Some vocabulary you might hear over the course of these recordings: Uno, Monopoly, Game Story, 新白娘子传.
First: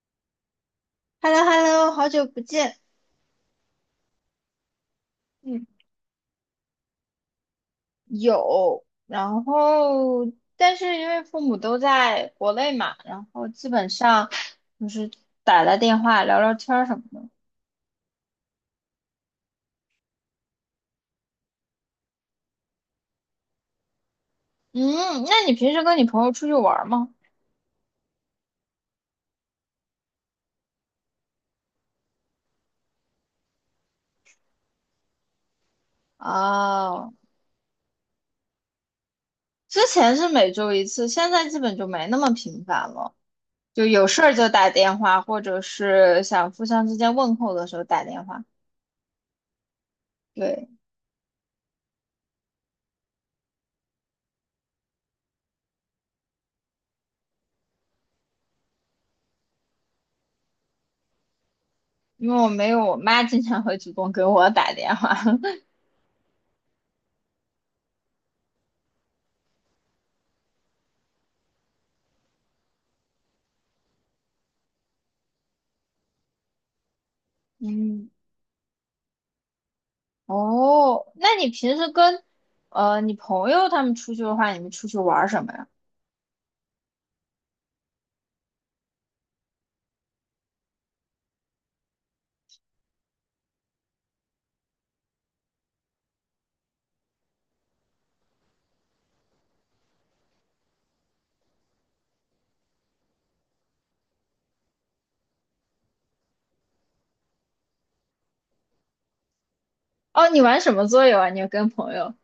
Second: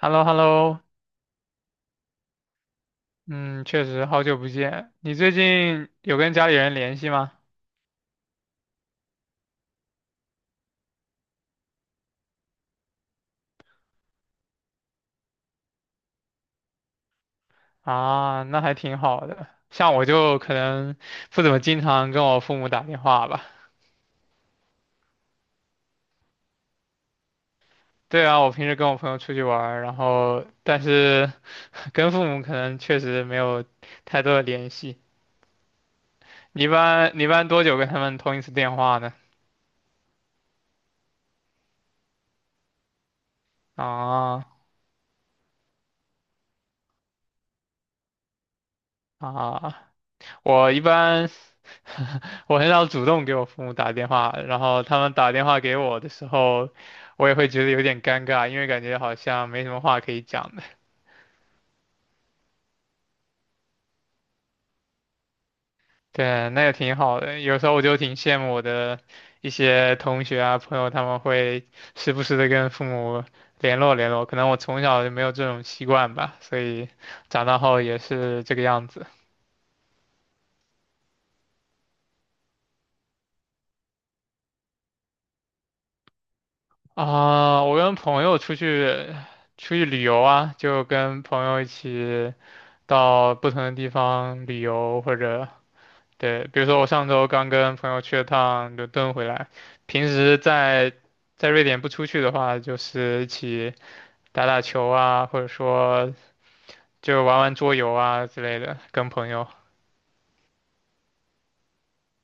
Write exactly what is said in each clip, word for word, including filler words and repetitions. h e l l o h e l l o h e l l o h e l l o 好久不见。嗯，确实好久不见。你最嗯，近有跟家里人联系吗？有。然后，但是因为父母都在国内嘛，然后基本上就是打打电话、聊聊天儿什么的。啊，那还挺好的。像我就可能不怎么经常跟我父母打电话吧。嗯，那你平时跟你朋友出去玩儿吗？对啊，我平时跟我朋友出去玩儿然后但是 跟父母可能确实没有太多的联系。你一哦，般你一般多久跟他们通一次电话呢？之前是每周一次，现在基本就没那么频繁了，就有事儿啊就打电话，或者是想互相之间问候的时候打电话。啊，对，我一般 我很少主动给我父母打电话，然后他们打电话给我的时候，我也会觉得有点尴尬，因为感觉好像没什么话可以讲的。因为我没有我妈经常会主动给我打电话。对，那也挺好的。有时候我就挺羡慕我的一些同学啊、朋友，他们会时不时的跟父母联络联络。可能我从小就没有这种习惯吧，所以长大 后也嗯。是这个样子。哦，那你平时跟呃你朋友他们出去的话，你们出去玩儿什么呀？啊、我跟朋友出去出去旅游啊，就跟朋友一起。到不同的地方旅游，或者对，比如说我上周刚跟朋友去了趟伦敦回来，平时在在瑞典不出去的话，就是一起打打球啊，或者说就玩玩桌游啊之类的，跟朋友。哦，你玩什么桌游啊？你跟朋友？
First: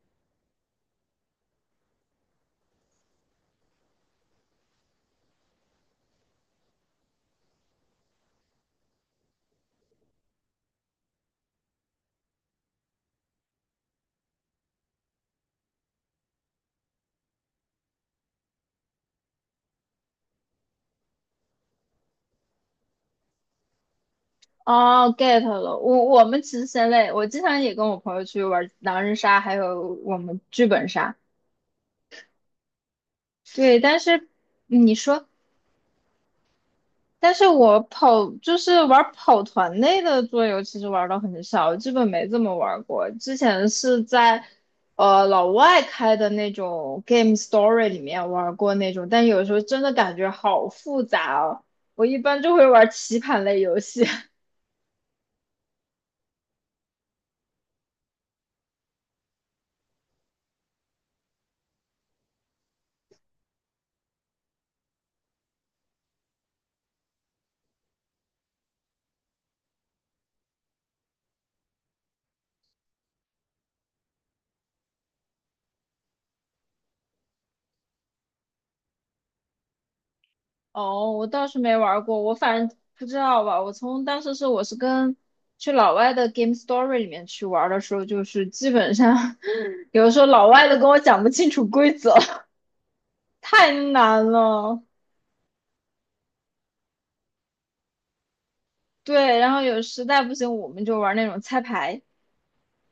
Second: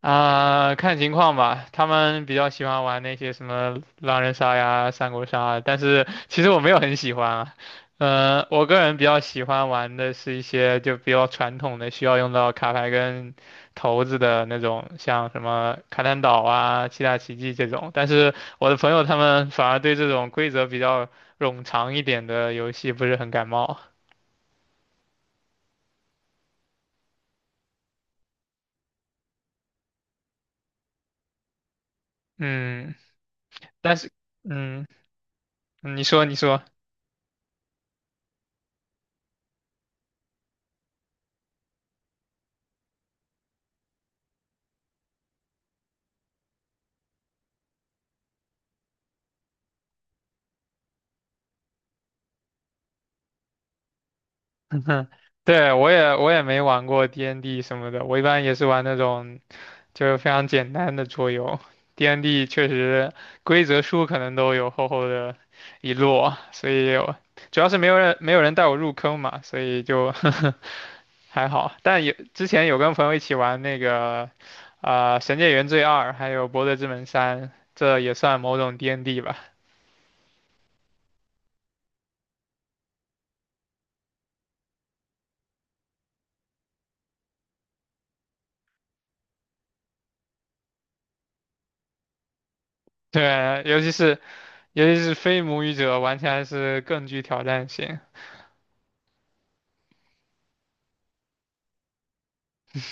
啊、看情况吧。他们比较喜欢玩那些什么狼人杀呀、三国杀啊，但是其实我没有很喜欢啊。呃，我个人比较喜欢玩的是一些就比较传统的，需要用到卡牌跟骰子的那种，像什么卡坦岛啊、七大奇迹这种。但是我的朋友他们反而对这种规则比较冗长一点的游戏不是很感冒。哦，get 了。我我们其实先类，我经常也跟我朋友去玩狼人杀，还有我们剧本杀。嗯，对，但但是，是嗯，你说。你说，你说。但是我跑就是玩跑团类的桌游，其实玩的很少，基本没怎么玩过。之前是在呃老外开的那种 Game Story 里面玩过那种，但有时候真的感觉好复杂哦。我一般就会玩棋盘类游戏。哼对，我也我也没玩过 D N D 什么的，我一般也是玩那种就是非常简单的桌游。D N D 确实规则书可能都有厚厚的一摞，所以我主要是没有人没有人带我入坑嘛，所以就 还好。但有之前有跟朋友一起玩那个啊、呃神界原罪二》还有《博德之门三》，这也算某种 D N D 吧。哦，我倒是没玩过，我反正不知道吧。我从当时是我是跟去老外的 Game Story 里面去玩的时候，就是基本上 有的时候老外都跟我讲不清楚规则。对，太尤其是难了。尤其是非母语者玩起来是更具挑战性。对，然后有实在不行，我们就玩那种猜牌，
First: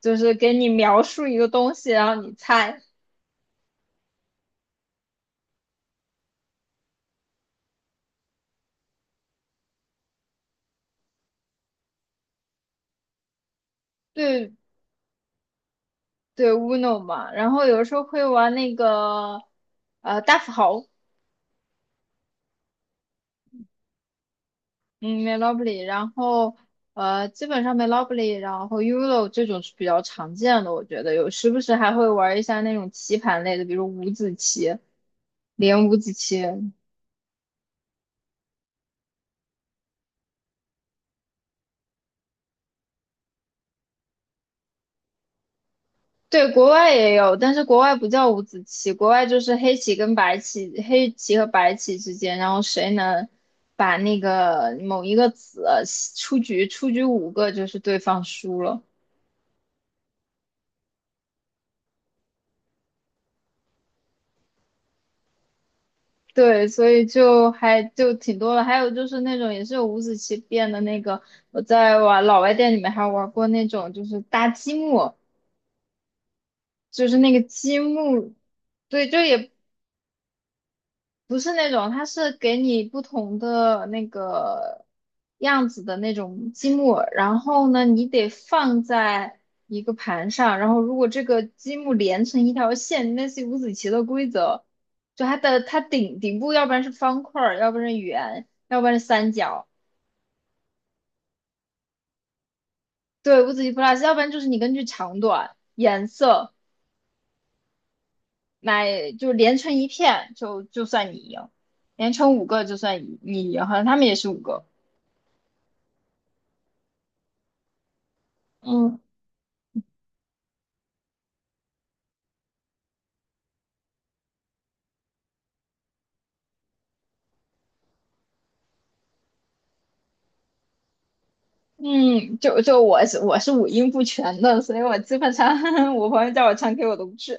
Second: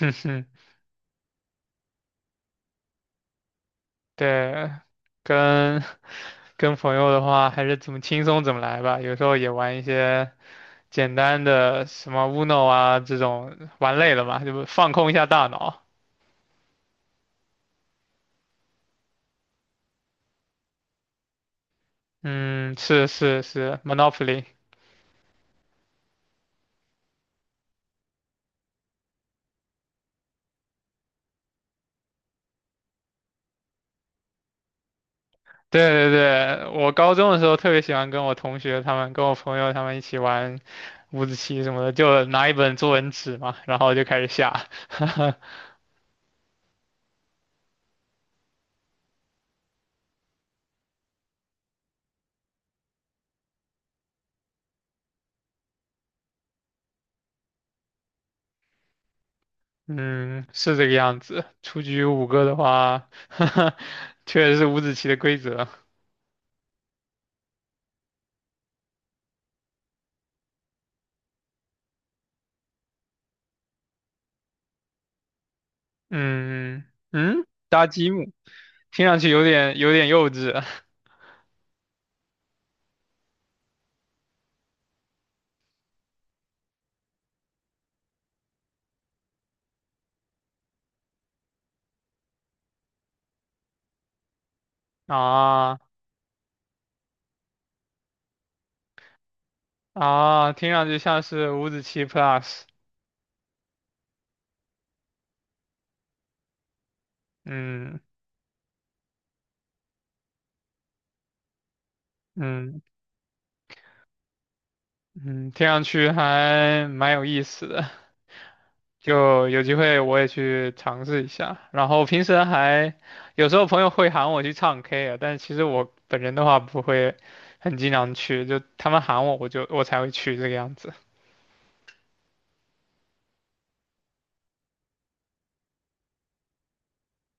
就是给 你描述一个东西，然后你猜。对，跟 跟朋友的话，还是怎么轻松怎么来吧。有时候也玩一些简单的什么 Uno 啊这种，玩累了嘛，对就放空一下大脑。对，Uno 嘛。然后有时候会玩那个呃大富豪。嗯，是是是，Monopoly。嗯，Monopoly，然后呃基本上 Monopoly，然后 Uno 这种是比较常见的，我觉得有时不时还会玩一下那种棋盘类的，比如五子棋、连对五对子棋。对，我高中的时候特别喜欢跟我同学他们、跟我朋友他们一起玩五子棋什么的，就拿一本作文纸嘛，然后就开始下。对，国外也有，但是国外不叫五子棋，国外就是黑棋跟白棋，黑棋和白棋之间，然后谁能把那个某一个子出局，出局五个就是对方输了。嗯，是这个样子。出局五个的话，确实是五子棋的规则。对，所以就还就挺多了。还有就是那种也是有五子棋变的那个，我在玩老外店里面还玩过那种，就是搭积木，嗯就是那个嗯，积搭积木，木。听对，上就去有也点有点幼稚 不是那种，它是给你不同的那个样子的那种积木，然后呢，你得放在一个盘上，然后如果这个积木连成一条线，类似于五子棋的规则，就它的啊它顶顶部，要不然是方块儿，要不然是圆，要不然是三角。啊，听上去像是五子棋 Plus，对，五子棋 plus，要不然就是你根据长短、颜色嗯来，就连成一片，就就算你赢，连成五个就嗯算你你赢，好像他们也是五个。嗯，听上去还蛮有意思的，嗯就有机会我也去尝试一下。然后平时还有时候朋友会喊我去唱 K 啊，但是其实我本人的话不会很经常去，就他们喊我我就我才会去这个样子。嗯，就就我是我是五音不全的，所以我基本上 我朋友叫我唱 K 我都不去，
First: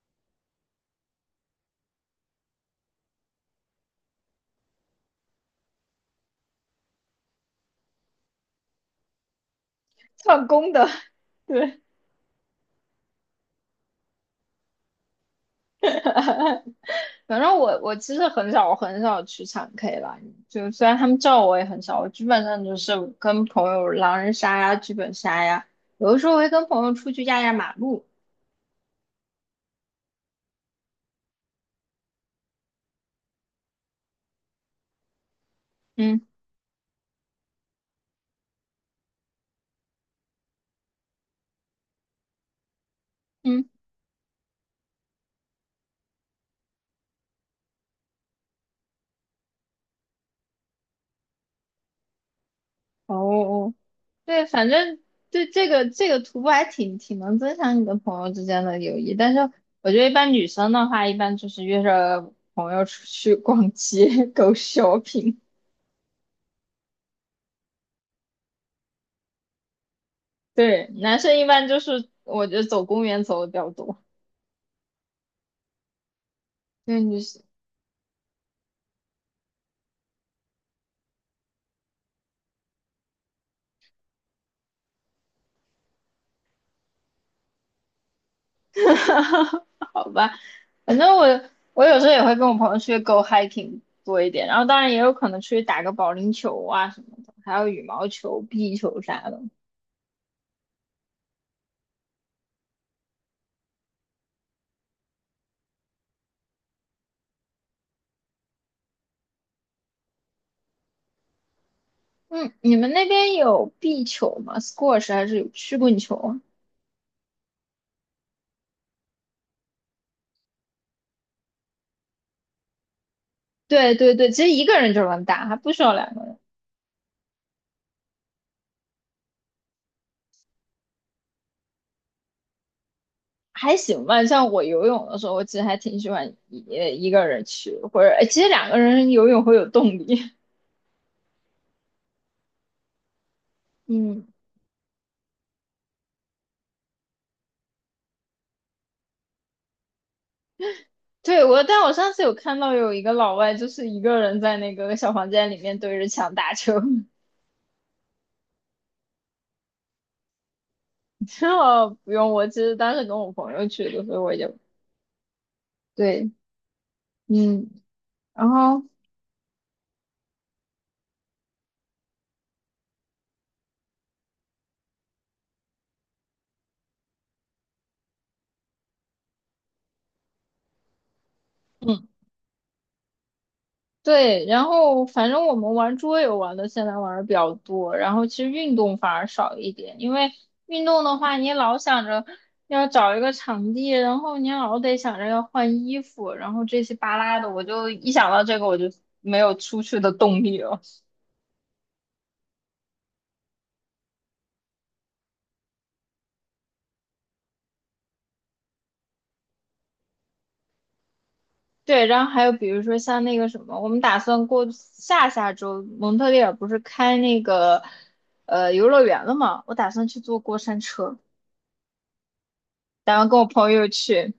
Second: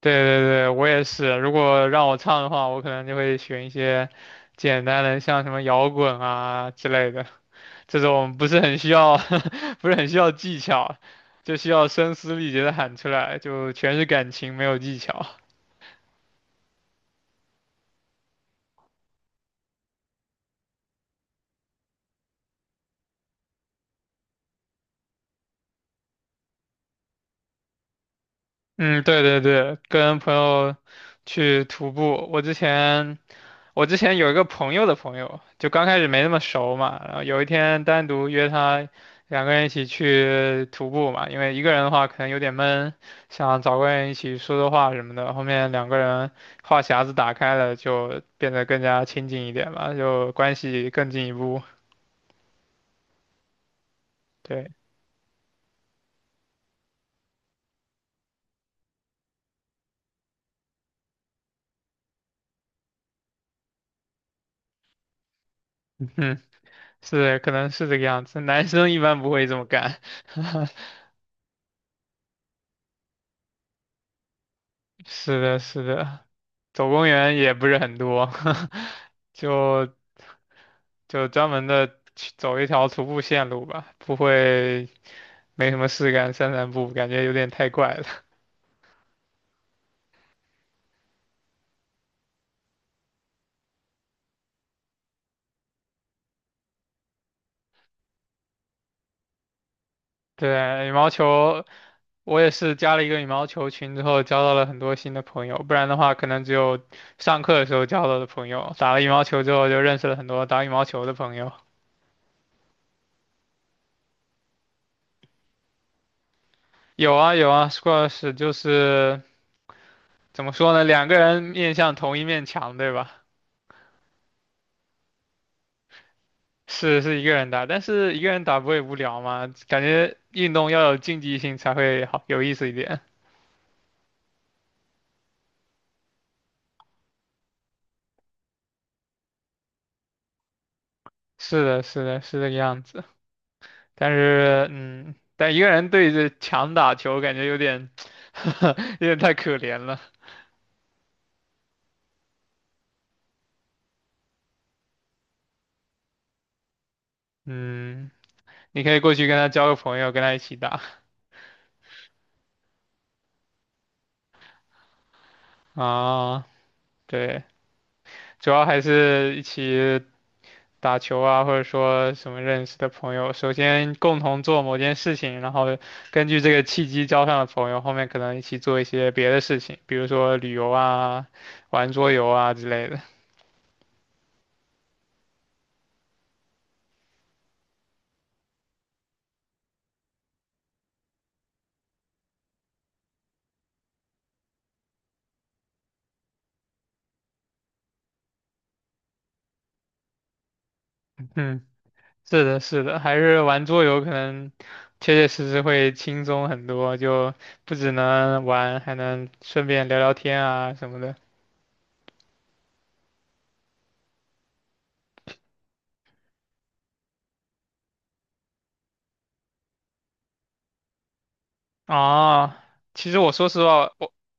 对对对，我也是。如果让我唱的话，我可能就会选一些简单的，像什么摇滚啊之类的，这种不是很需要，不是很需要唱技功的。巧，就需对，要声嘶力竭的喊出来，就全是感情，没有技巧。反正我我其实很少很少去唱 K 吧，就虽然他们叫我也很少，我基本上就是跟朋友狼人杀呀、剧本杀呀，有的时候会跟朋友出去压压马路。嗯，对对对，跟朋友去徒步，我之前。我之前有一个朋友的朋友，就刚开始嗯没那么熟嘛，然后有一天单独约他，两个人一起去徒步嘛，因为一个人的话可能有点闷，想嗯，找个人一起说说话什么的。后面两个人话匣子打开了，就变得更加亲近一点嘛，就关系更进一步。哦对，对，反正对这个这个徒步还挺挺能增强你的朋友之间的友谊，但是我觉得一般女生的话，一般就是约着朋友出去逛街、go shopping。嗯，是，可能是这个样子。男生一般不会这么干。对，男生一般就是我觉得走公园走的比较多，是的，是的，走对公女园生，也不是很多，就就专门的去走一条徒步线路吧，不会没什么事干散散步，感觉有点太怪了。好吧，反正我我有时候也会跟我朋友出去 go hiking 多一点，然后当然也有可能出去打个保龄球啊什么的，还有羽毛球、壁球啥的。对，羽毛球，我也是加了一个羽毛球群之后，交到了很多新的朋友，不然的话，可能只有上课的时候交到的朋友。打了羽毛球之后，就认识了很多打羽毛球的朋友。嗯，你们那边有壁球吗？squash 还是有曲棍球啊？有啊有啊，squash 就是怎么说呢，两个人面向同一面墙，对吧？对对对，其实一个人就能打，还不需要两个人。是是一个人打，但是一个人打不会无聊吗？感觉运动要有竞技性才会好有意思一点。还行吧，像我游泳的时候，我其实还挺喜欢一呃一个人去，或者哎其实两个人游泳会有动力。是的，是的，是这个样子。但嗯，是，嗯，但一个人对着墙打球，感觉有点，有点太可怜了。对，我，但我上次有看到有一个老外，就是一个人在那个小房间里面对着墙打球，嗯，你可以过去跟他交个朋友，跟他一起打 然后不用我，其实当时跟我朋友去的，所以我就对。啊。对，嗯，然主要还后是一起打球啊，或者说什么认识的朋友，首先共同做某件事情，然后根据这个契机交上的朋友，后面可能一起做一些别的事情，比如说旅游啊、玩桌游啊之类的。对，然后反正我们玩桌游玩的现在玩的比较多，然后其实运动反而少一点，因为运动的话，你老想着要找一个场地，然后你老得想着要换衣服，然后这些巴拉的，我就一想到这个我就没有出去的动力了。嗯，是的，是的，还是玩桌游可能切切实实会轻松很多，就不只能玩，还能顺便聊聊天啊什么的。对，然后还有比如说像那个什么，我们打算过下下周蒙特利尔不是开那个呃游乐园了嘛，我打算去坐过山车，啊，其打实算我跟我说实朋友话，我去。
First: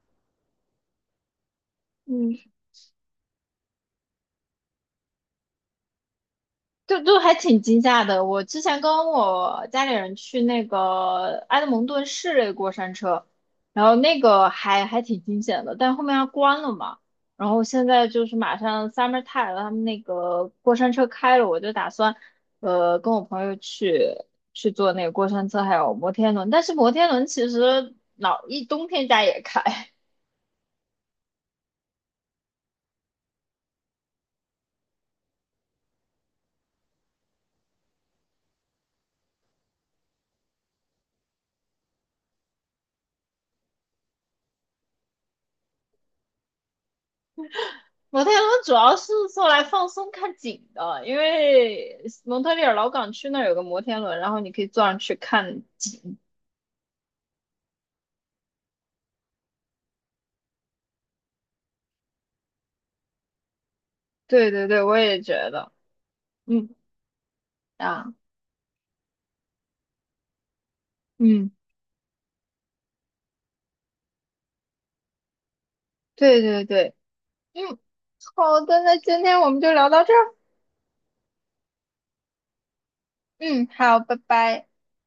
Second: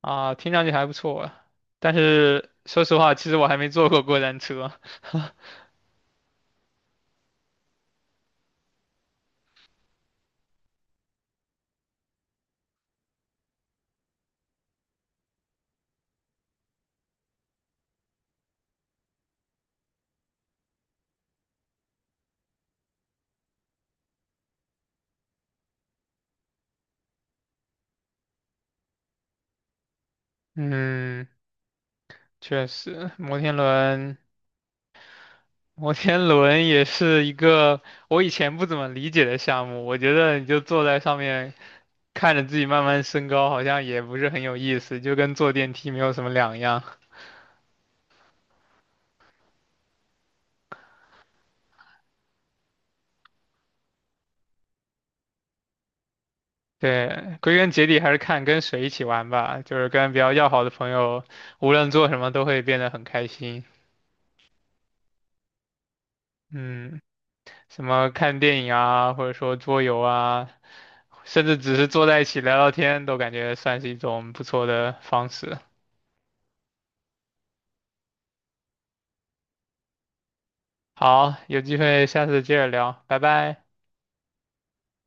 啊，听上去还不错，但嗯，是说实话，其实我还没坐过过山车。就就还挺惊吓的。我之前跟我家里人去那个埃德蒙顿市内过山车，然后那个还还挺惊险的，但后面它关了嘛。然后现在就是马上 summer time 了，他们那个过山车开了，我就打算呃跟我朋友去去坐那个过山车，还有摩天轮。但是摩天轮其实老一冬天家也开。嗯，确实，摩天轮，摩天轮也是一个我以前不怎么理解的项目。我觉得你就坐在上面，看着自己慢慢升高，好像也不是很有意思，就跟坐电梯没有什么两样。摩天轮主要是做来放松看景的，因为蒙特利尔老港区那儿有个摩天轮，然后你可以坐上去看景。对，归根结底还是看跟谁一起玩吧，就是跟比较要好的朋友，无论做什么都会变得很开心。对对对，我也觉得。嗯，嗯。什么啊，看电影啊，或者说桌游啊，甚嗯，至只是坐在一起聊聊天，都感觉算是一种不错的方式。对对对，嗯，好的，那今天我们就聊到这儿。好，有机会下次接着聊，拜拜。嗯，好，拜拜。